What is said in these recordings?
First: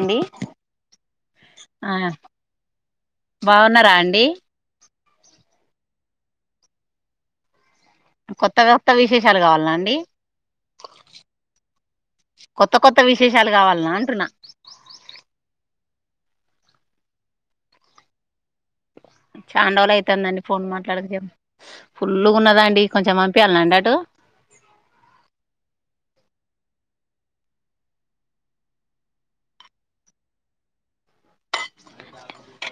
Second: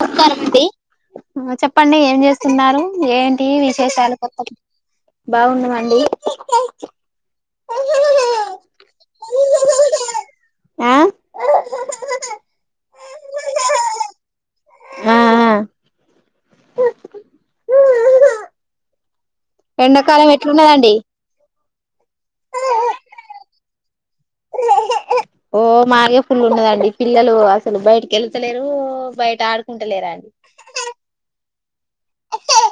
అండి ఆ చెప్పండి ఏం చేస్తున్నారు ఏంటి బాగున్నారా విశేషాలు అండి కొత్త కొత్త బాగున్న మండి కొత్తగ కొత్త విశేషాలు కావాల అండి ఆ కొత్త కొత్త విశేషాలు కావాల అంటున్నా అహ అహ త్ తో ఉ చానరోజులు అవుతుందండి ఫోన్ మాట్లాడక చెప్పు ఫుల్ గా ఉన్నది అండి కొంచెం పంపియ్యాలండి అటు ఓ మాగే ఫుల్ ఉన్నదండి పిల్లలు అసలు బయటకి వెళతలేరు బయట ఆడుకుంటలేరు అయే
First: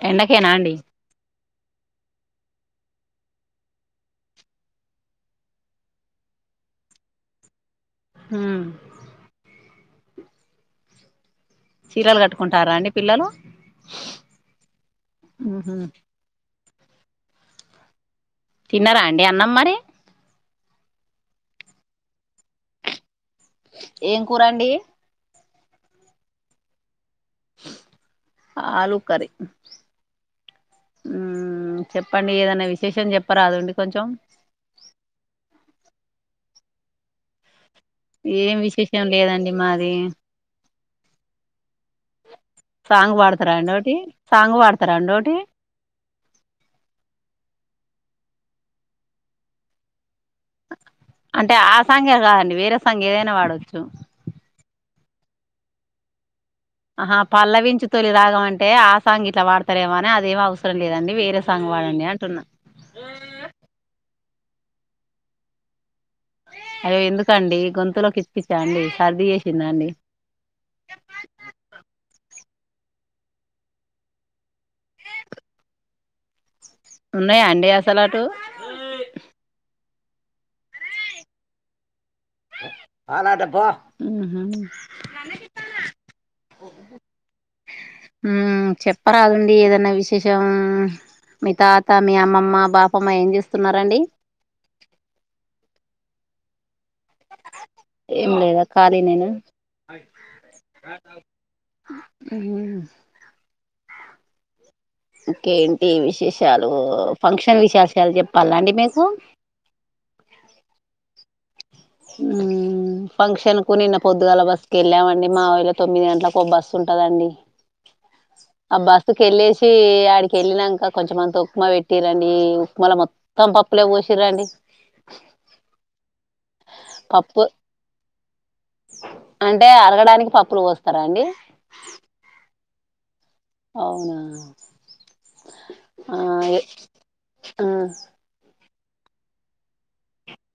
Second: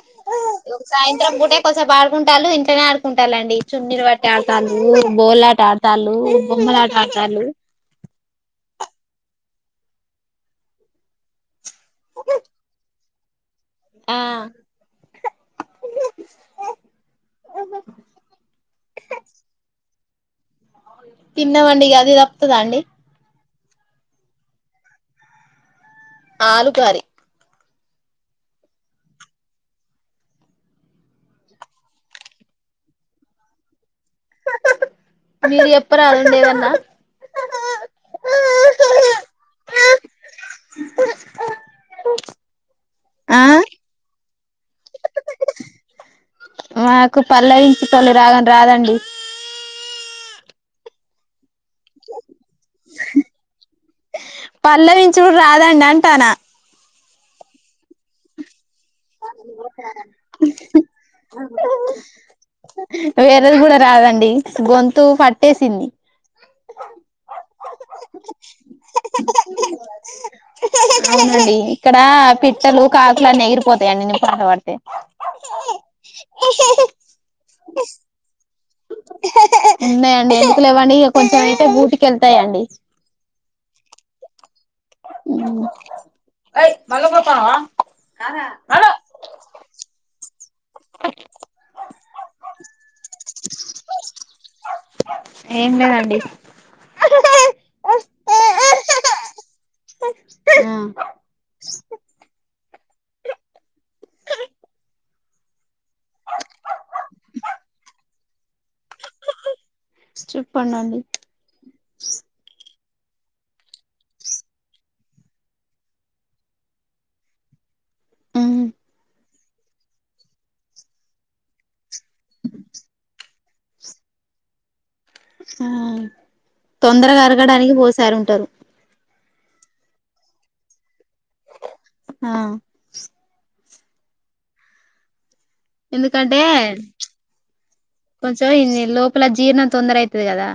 ఎండకేనా అండి ఒక సాయంత్రం పూటే కోసెపు ఆడుకుంట చుట్టాలు ఇంట్లోనే ఆడుకుంటారండి చున్నీళ్లు బట్టి ఆడతాలు బోలు ఆడుతాలు బొమ్మలాట ఆడతాలు హు చీరలు కట్టుకుంటారా అండి పిల్లలు ఆ ఉహు ఓహో తిన్నారా అండి అన్నం మరి తిన్నామండి అది తప్పుతాదా అండి ఏం కూరండి. ఆలు కర్రీ ఆలు కర్రీ చెప్పండి. ఉ ఏదైనా విశేషం చెప్పరాదండి. కొంచెం మీరు చెప్పరాదండి ఏదైన్నా. ఏం విశేషం లేదండి. మాది సాంగ్ ఆ వాడతారా అండి. ఒకటి సాంగ్ పాడుతారా అండి. ఒకటి నాకు పల్లవించు తొలిరాగం రాదండి. అం ఆ సాంగే కాదండి వేరే సాంగ్ ఏదైనా పాడ వచ్చు చూడు రాదండి అంటానా. ఆహా పల్లవించు తొలి రాగం అంటే ఆ సాంగ్ ఇట్లా పాడతారేమో అని అదేం అవసరం లేదండి వేరే సాంగ్ పాడండి అంటున్నా. వేరేది కూడా రాదండి గొంతు పట్టేసింది. అయ్యో ఎందుకండి. గొంతులో కిచ్ కిచ్చాండి. సర్ది చేసిందాండి. అవునండి ఇక్కడ పిట్టలు, కాకులు అన్నీ ఎగిరిపోతాయండి. నేను పాట పడితే ఉన్నాయా అండి. అసలు అటు ఉన్నాయండి. ఎందుకులేవండి. ఇగ కొంచెం అయితే గూటికి - ఉహు మ్ జం మ్ మీ తాత మీ అమ్మమ్మ బాపమ్మ ఏం చేస్తున్నారండి ఏం లేదండి ఆ ఏం లేదా ఖాళీ నేను ఉహు. ఇంకేమి ఈ విశేషాలు. ఫంక్షన్ విశేషాలు చెప్పాల అండి మీకు చెప్పండండి మ్ ఫంక్షన్ కు నిన్న పొద్దుగాల బస్సుకి వెళ్ళామండి. మా ఊళ్ళ తొమ్మిది గంటలకు ఓ బస్సు ఉంటదండి. మ్మ్ ఆ బస్సు వెళ్లేసి ఆడికి వెళ్ళినాక కొంచెమంత ఉక్మా పెట్టి పెట్టిరండి ఉక్మాల మొత్తం మొత్తం పప్పులే పోసిరండి మ్ తొందరగా పప్పు అరగడానికి పోసారు ఉంటారు అంటే అరగడానికి పప్పులు పోస్ పోస్తారా అండి ఆ అవున ఎందుకంటే కొంచం ఇ లోపల జీర్ణం తొందర అయితది కదా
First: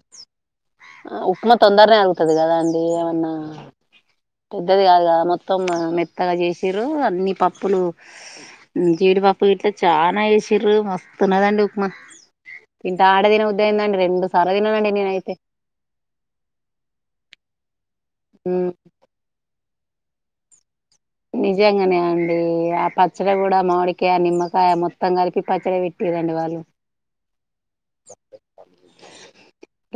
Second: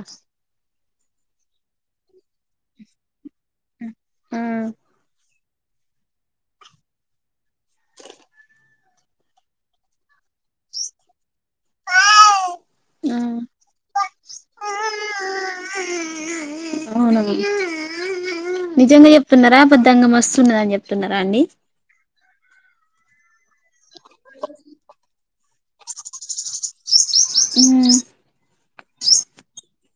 ఆ ఉప్మా తొందరనే ఆగతుది కదా అండి అవన్నా మ్మ్ పెద్దది కాగా మొత్త మొత్తం మెత్తగా చేసిర్రు అన్నిీ పప్పులు జీడిపప్పు గట్లో చాలా ఎసిర్రు మస్ స్తుుదండి ఉప్మా ఇంత ఆడ మ్మ్ తిన ఉద్దయందండి రెండు సార్లు తిన్న అండి నేనైతే అవునవును నిజంగా చెప్తున్నారా ద్ద దంగ మస్తు ఉన్న నిజంగానే అ ఆ ప పచ్చ కూడా మామిడికాయ నిమ్మకాయ మొత్తం కలిపి పచ్చడి పెట్టరండి వాళ్ళు మ్మ్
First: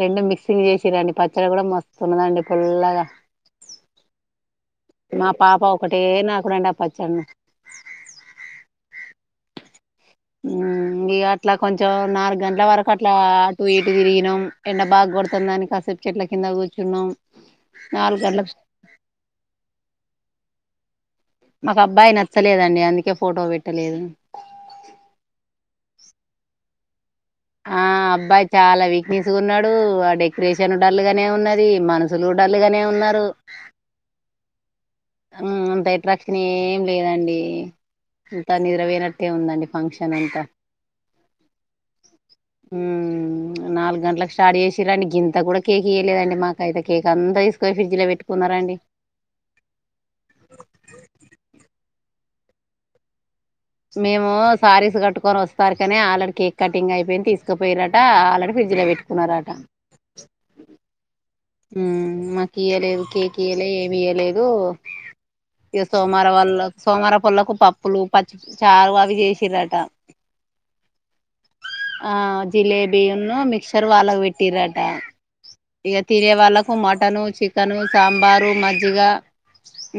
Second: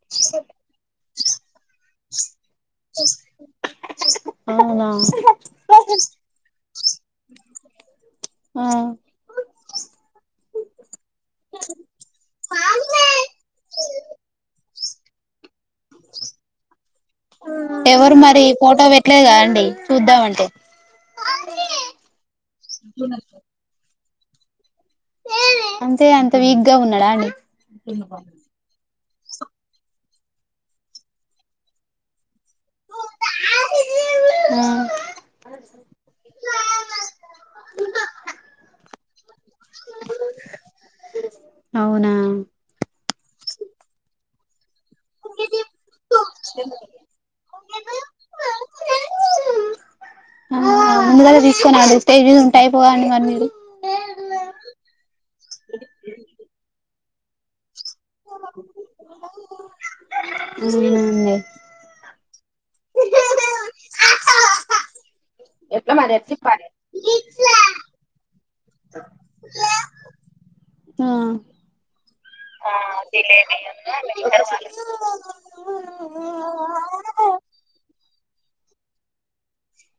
రెండు మిక్సింగ్ చేసి రని పచ్చ ఇచ్చ కూడా మస్తున్నదండి పుల్లగా అవునా మా పాప ఒకటే నాకుడు అండి అ పచ్చి చెే ఆ ఇక అట్లా కొంచెం నాలుగు గంటల వరకు అట్లా అటు ఇటు తిరిగినాం ఎండ బాగ కొడుతుంది దానికిస్త ఎవరు నాలుగు మరి గంటలకు ఫోటో పెట్టలేదా అండి చూద్దామంటే మాకు అబ్బాయి నచ్చలేదండి అందుకే ఫోటో పెట్టలేదు అంతే అంత వీక్ గా ఉన్నాడా అండి ఆ అబ్బాయి చాలావి తీసుకున్నాడు ఆ డెకరేషన్ డల్ గానే ఉన్నది మనసుులు డల్లుగానే ఉన్నారు అంత ఎట్రాక్షన్ ఏం లేదండి అంత నిద్రపోనట్టే ఉందండి ఫంక్షన్ అంతా అవునా హ నాలుగు గంటలక్ష సడేస్ డి ఇంత కూడా కేక్ ఇయలేదండి మాకయితే కేక్ అంతా తీసుక ఫ్రిడ్జ్ లో పెట్టుకున్నారండి తేజీస్ ఉంటాయి పోవ అడి మరు మేము సారీస్ కట్టుకొని వస్తారు కానీ ఆల్రెడీ కేక్ కటింగ్ అయిపోయింది తీసుకో పొయిర్రట ఆల్రెడీ ఫ్రిడ్జ్ లో పెట్టుకున్నారట అవునండి హ్మ్ మాకు ఈయలేదు కేక్ ఇయలే ఏమి ఈయలేదు ఇగ ఎట్లా మరి సోమవార ఎట్ల వాళ్ళ ఇప్పాలి సోమవార పొల్ళకు పప్పులు పచ్చి చారు అవి జేసిర్రట ఆ ఆ జిలేబీ నును జిలేబీ మిక్చర్ వాళ్ళకు పెట్టిర్రట ఇగ తినే వాళ్ళకు మటను చికెను సాంబారు మజ్జిగ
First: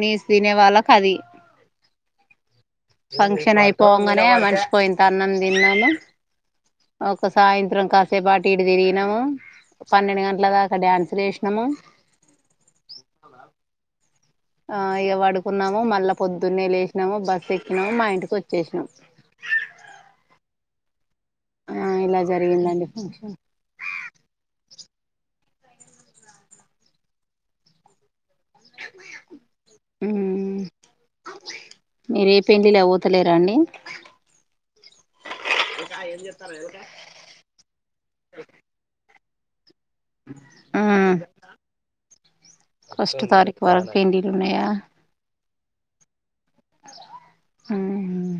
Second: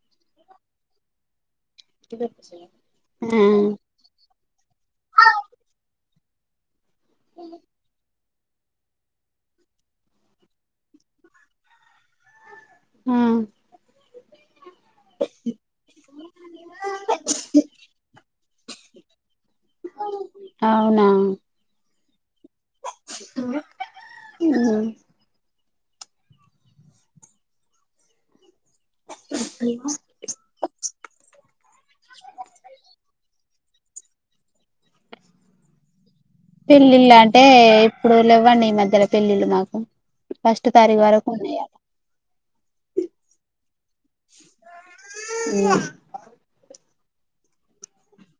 నీస్ తినే వాళ్ళకు అది ఫంక్షన్ అయిపోవంగానే మనిషికో యింత అన్నం దిన్నాను ఒక సాయంత్రం కాసేపా ట్టి డి తిరిగినాము పన్నెండు గంట్ల దాకా ఆ డ్యాన్సు లేషీనము హ్మ్ ఆ ఇగ వడుకున్నాము మళ్ళా పొద్దున్నే లేేసినాము బస్సు ఎక్కినము మా ఇంటికి వచ్చేసినాం అవునా ఫంక్షన్ హ్మ్ హ్మ్ మీరే పెండ్లిళ్ళలకి పోతలేర అండి. ఏకా ఏంజే పెళ్లిళ్ళ అంటే ఇప్పుడులు లెవ్వండి ఈ మధ్య పెళ్ళిలు మాకు ఫస్ట్ ఆ తారీఖు వరకు ఉన్నాయట ఫస్ట్ తారీఖు వరకు పెళ్ళిలు ఉన్నాయా హుమ్ హమ్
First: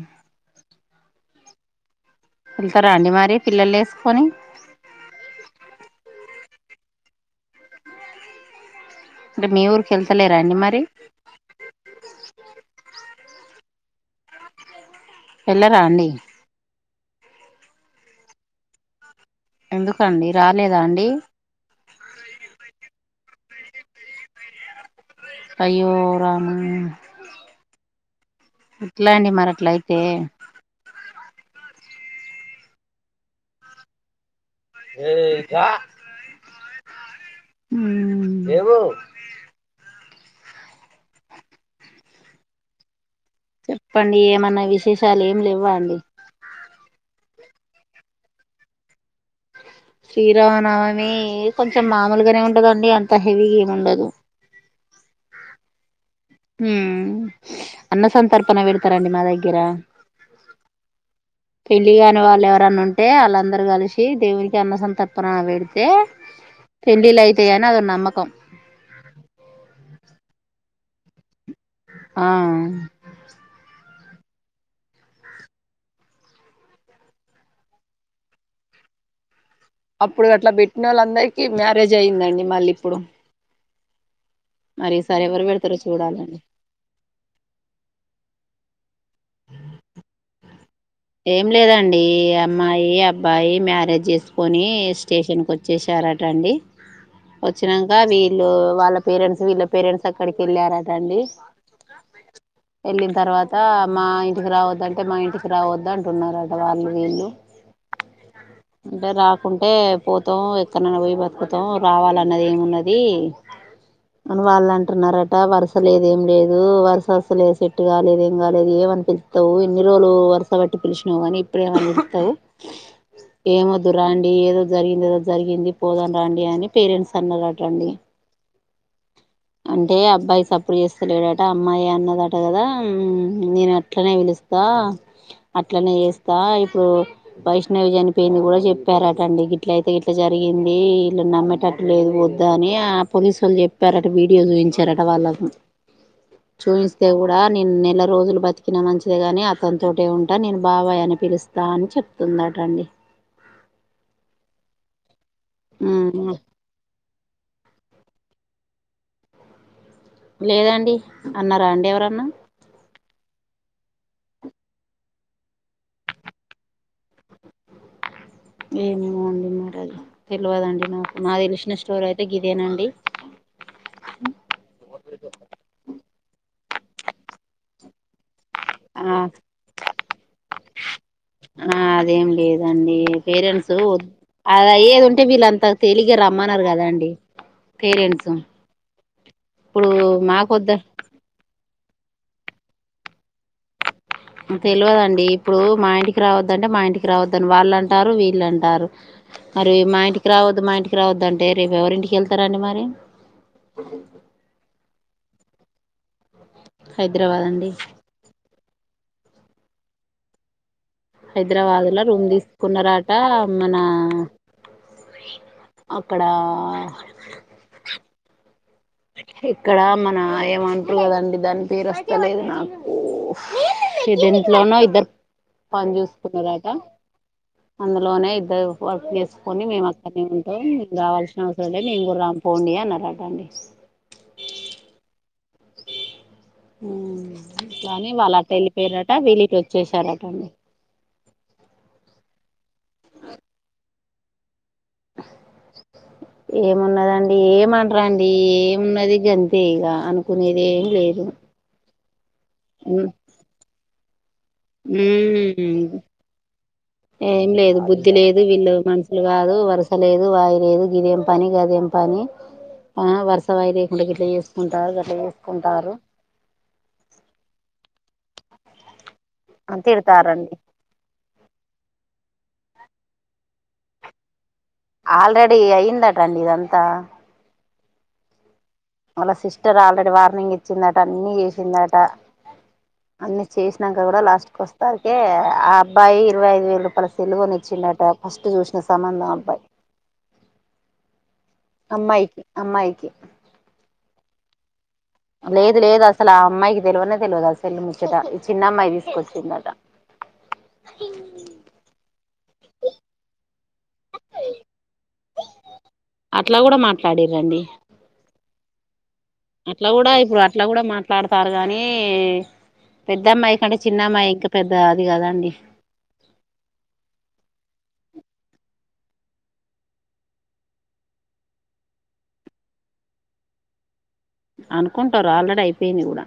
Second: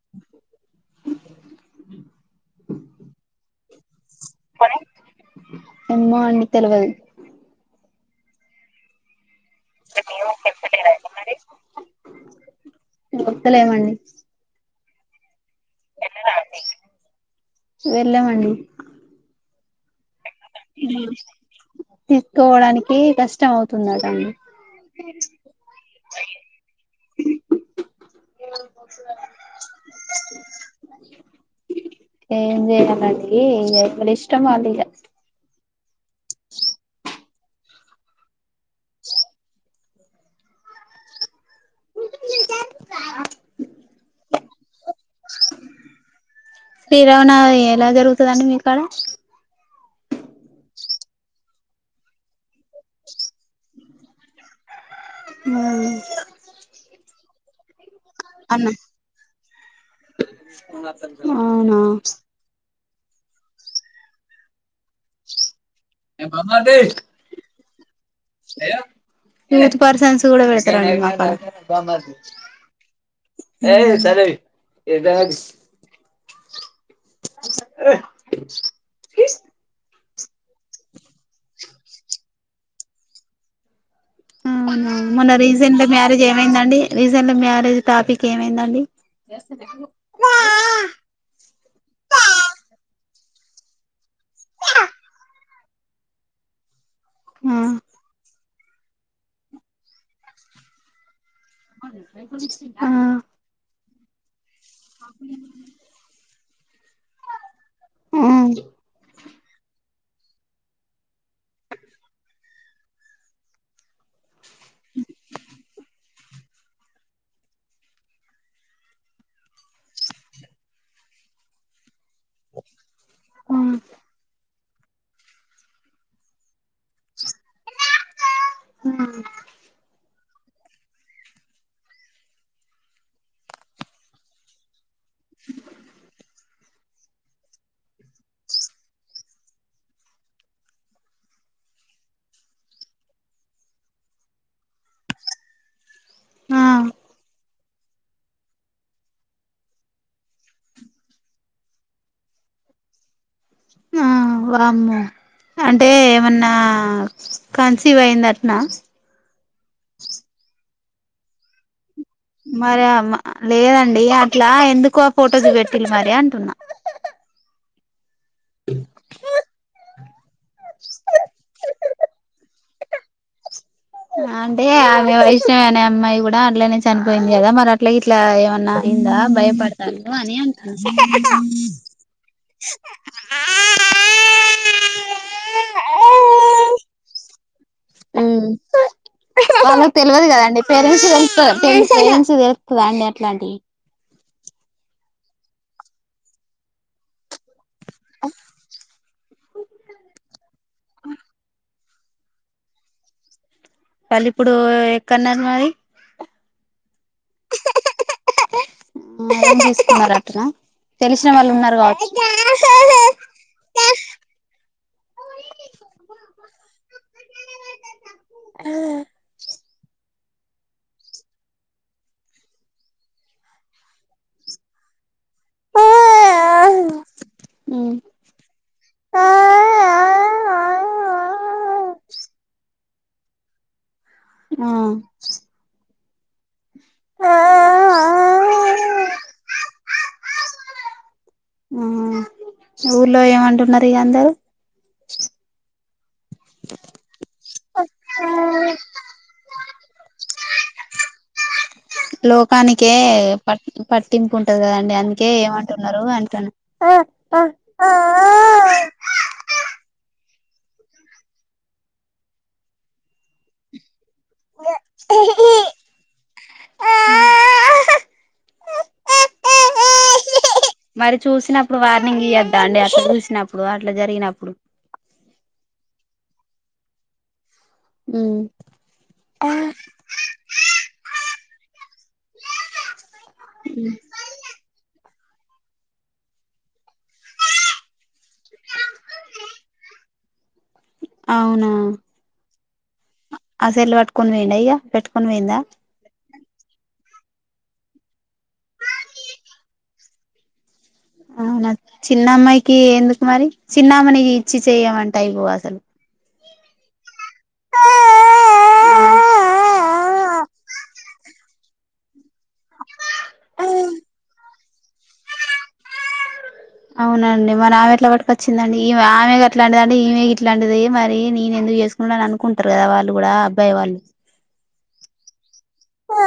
వెళ్తారా అండి మారి పిల్లలే పోనీ ఏమో అండి తెలువది అంటే మీ ఊరికి వెళ్తలేరా అండి మరి పోతలేమండి వెళ్ళరా అండి వెళ్లమండి ఎందుకండి రాలేదా అండి తీస్కపోడానికి కీ కష్టమవుతుందట అండి ఓ రామా ఎట్ల అండి మరి అట్లయితే ఏం జేయాలండి ఇంగ ఇంగలిష్ ఏ ఇ చ ఉమ్ చెప్పండి ఏమన్నా విశేషాలు ఏం లేవా అండి శ్రీ రామనవమి ఎలా జరుగుతుదండి మీకాడ శ్రీరామనవమి కొంచెం మామూలుగానే ఉండదండి అంత హెవీ గేముండదు ము ఉమ్ అన్న సంతర్పణ అన్న పెడతారండి మా దగ్గర అవునా పెళ్లి కాని వాళ్ళు ఎవరన్ను టే ఆళ్ళందరు కలిషి దేవునికి అన్న సంత తర్పన వెడితే పెండ్లిల్లయితయని అదో నమ్మకం [unintelligible] ఉమ్ ఆ ఏదా అప్పుడు అట్ల బెట్ట్నోళ్ళందరికిీ మ్యారేజ్ అయ్యిందండి మళ్ళిప్పుడు అవునా మొన్న పెడతారో రీసెంట్ మ్యారేజ్ చూడాలండి ఏమైందండి రీసెంట్ మ్యారేజ్ టాపిక్ ఏమైందండి కు ఏం లేదండి అమ్మాయి అబ్బాయి మ్యారేజ్ జేసుకొని స్టేషన్కి వచ్చేశారట అండి ఆ వచ్చినంక మీ ట్లో వాళ్ళ పేరెంట్స్ వీళ్ళ పేరెంట్స్ అక్కడికెళ్ళారట అండి ఆ ఎల్లిన్ తర్వాత మాయ్ టికి రావద్దంటే మా ఇంటికి రావద్దు అంటున్నారట వాళ్ళు వీళ్ళు ఆ అంటే రా కుంటే పోతాం ఎక్కడ్నైన పోయి బతుకుతం రావాలన్నది ఏమున్నది అని వాళ్ళంటున్నారట వరుస లేదు దేమ్ లేదు వరుస అసలే సెట్ కాలేదు ఏం కాలేదు ఏమని పిలుత్త కాబట్టి పిలిచినవు కాని ఇప్పుడేమన్నా. అది ఏమోద్దు రాండి ఏదో జరిగిందేదో జరిగింది పోదాం రండి అని పేరెంట్స్ అన్నరటండి. ఉ అంటే అబ్బాయి సప్పుడు చేస్తాలేడట అమ్మాయి అన్నదట కదా నేను అట్లనే పిలుస్తా అట్లనే చేస్తా ఇప్పుడు వైష్ణవి చనిపోయింది కూడా చెప్పారటండి ఇట్లయితే ఇట్ల జరిగింది ఇల్లు నమ్మేటట్టు లేదు వద్ద అని ఆ పోలీసొళ్ళు చెప్పారట వీడియో చూపించారట వాళ్ళకు ఆ చూయిస్తే కూడా నేను నెల రోజులు బతికినా మంచిదేగాని అతనితోటే ఉంటా ంట నేను బాబాయ్ అని పిలుస్తా అని చెప్తుందటండి. ఆ వామ్మో అంటే ఉమ్ ఏమన్నా కన్సీవ్ అయిందట్నా లేదండి. అన్నారా అండి ఎవరన్నా మరే లేదండి అట్లా ఎందుకో ఫొటోస్ పెట్టిళ్ళు మరి అంటున్నా ఏమో అండి మరేలా తెలవదండి నాకు నాక్ తెలిసిన స్టోరి అయితే గిదేనండి. అంటే ఆమె వైష్ణవి అనే అమ్మాయి కూ డా అట్లనే చనిపోయింది కదా మరి అట్లా ఇ ఇట్ల ఎవన్న ఆ అయ్యిందా భయపడతండ్రు అని అంటాను. ఆ అదేం లేదండి పేరెంట్స్ వద్ అది అయ్యేది ఉంటే వీళ్ళంత తేలిగ్గా రమ్మనరు కదండి ఊ పేరెంట్స్ వాళ్ళకూ ఇప్పుడు తెలవదు కదండి మాకొద్ద పపేరెంట్స్కి తేలుస్తది. పేరెంట్స్ న్ట్స్ తెలుస్తద అండి అట్లాంటివి తెలవదండి ఇప్పుడు మా ఇంటికి రావద్దంటే మా ఇంటికి రావద్దని వాళ్ళన్ అంటారు వీళ్ళ అంటారు మరి మా ఇంటికి రావద్దు మా ఇంటికి రావద్ధు అంటే రెప్ ఎవరింటికి వెళ్తారండి మరి వాళ్ఇప్పుడు కన్యకుమారి హైదరాబాద్ అండి. రూమ్ తీసుకున్నారటన హైదరాబాద్ లో రూమ్ తీసుకున్నారట మన అక్కడ ఇక్కడ మన ఏమంట్రు కదండి దాని పేరు వస్తలేదు నాకు ఇది ఇంట్లోనో ఇద్దరు పని చూసుకున్నారట ఊ అందులోనే ఇద్దరు వర్క్ చేసుకొని మేము అక్కనే ఉంటాం మేము రావాల్సిన అవసరం లేదు మేము కూడా రాం పోండి అన్నారట అండి. ఆ ఊ కానీ వాళ్ళట్ట వెళ్ళిపోయారట వీల్లీటు వచ్చేసారట అండి. ఊర్లో ఏమంటున్నారు ఇక అందరు ఏమున్నదండి ఏమనరండి. ఏమున్నది గంతే ఇగ అనుకునేది ఏం లేదు. లోకానికే ప టింపు ఉంటది కదండి అందుకే ఏమంటున్నారు అంటున్నా ఏం లేదు బుద్ధి వయిలేదు గిదయంం పనీ గదయంం పనీ ఆ వర్ష వయిరే గుండ గిడ్డ చేసుకుంటారు గడ్డ చేసుకుంటారు అని తిడతారండి మరి చూసినప్పుడు వార్నింగ్ ఇద్దు అండి అట్ చూలిసినప్పుడు అట్లా జరిగినప్పుడు ఆల్రెడి అయ్యందాటండి ఇదంతా ఉమ్ వాళ్ళ సిస్టర్ ఆల్రెడీ వార్నింగ్ ఇచ్చిందట అన్ని చేసిందట టా అన్ని చేసినాక కూడా లాస్ట్ క వస్తారు తే ఆ అబ్బాయి ఇరవై ఐదు వేల రూపాయల సెల్లువుని ఇచ్చిండట ఫస్ట్ చూసిన సంబంధం అబ్బాయి అవునా అమ్మాయికి అమ్మాయికి అసెలు పట్టుకో పోనియాండి అయా పెటు లేదు లేదు అసలు అ అమ్మాయికి తెలువనే తెలువదు అసలు ముచ్చట ఈ చిన్న అమ్మాయి తీసుకొచ్చిందట అవునా చిన్నమ్మాయికి ఎందుకు మరి చిన్న ఆమె ని ఇచ్చి చెయమంటె అయిపోవు అసలు అట్లా కూడా మాట్లాడిరు అండి అట్లా కూడా ఇప్పుడు అట్లా కూడా మాట్లాడతారు కానీ పెద్దమ్మాయి కంటే చిన్నమ్మాయి ఇం పెద్ద అది కదండి అవునండి మరి ఆమె ఎట్ల పట్టుక వచ్చిందండి ఈమె ఆమె గట్లాంటిదంటె ఈమె ఇట్లాంటిది మరి నేను ఎందుకు చేసుకుంటా అని అనుకుంటారు కదా వాళ్ళు కూడా అబ్బాయి వాళ్ళు అనుకుంటారు ఆల్రెడీ అయి పోయింది కూడా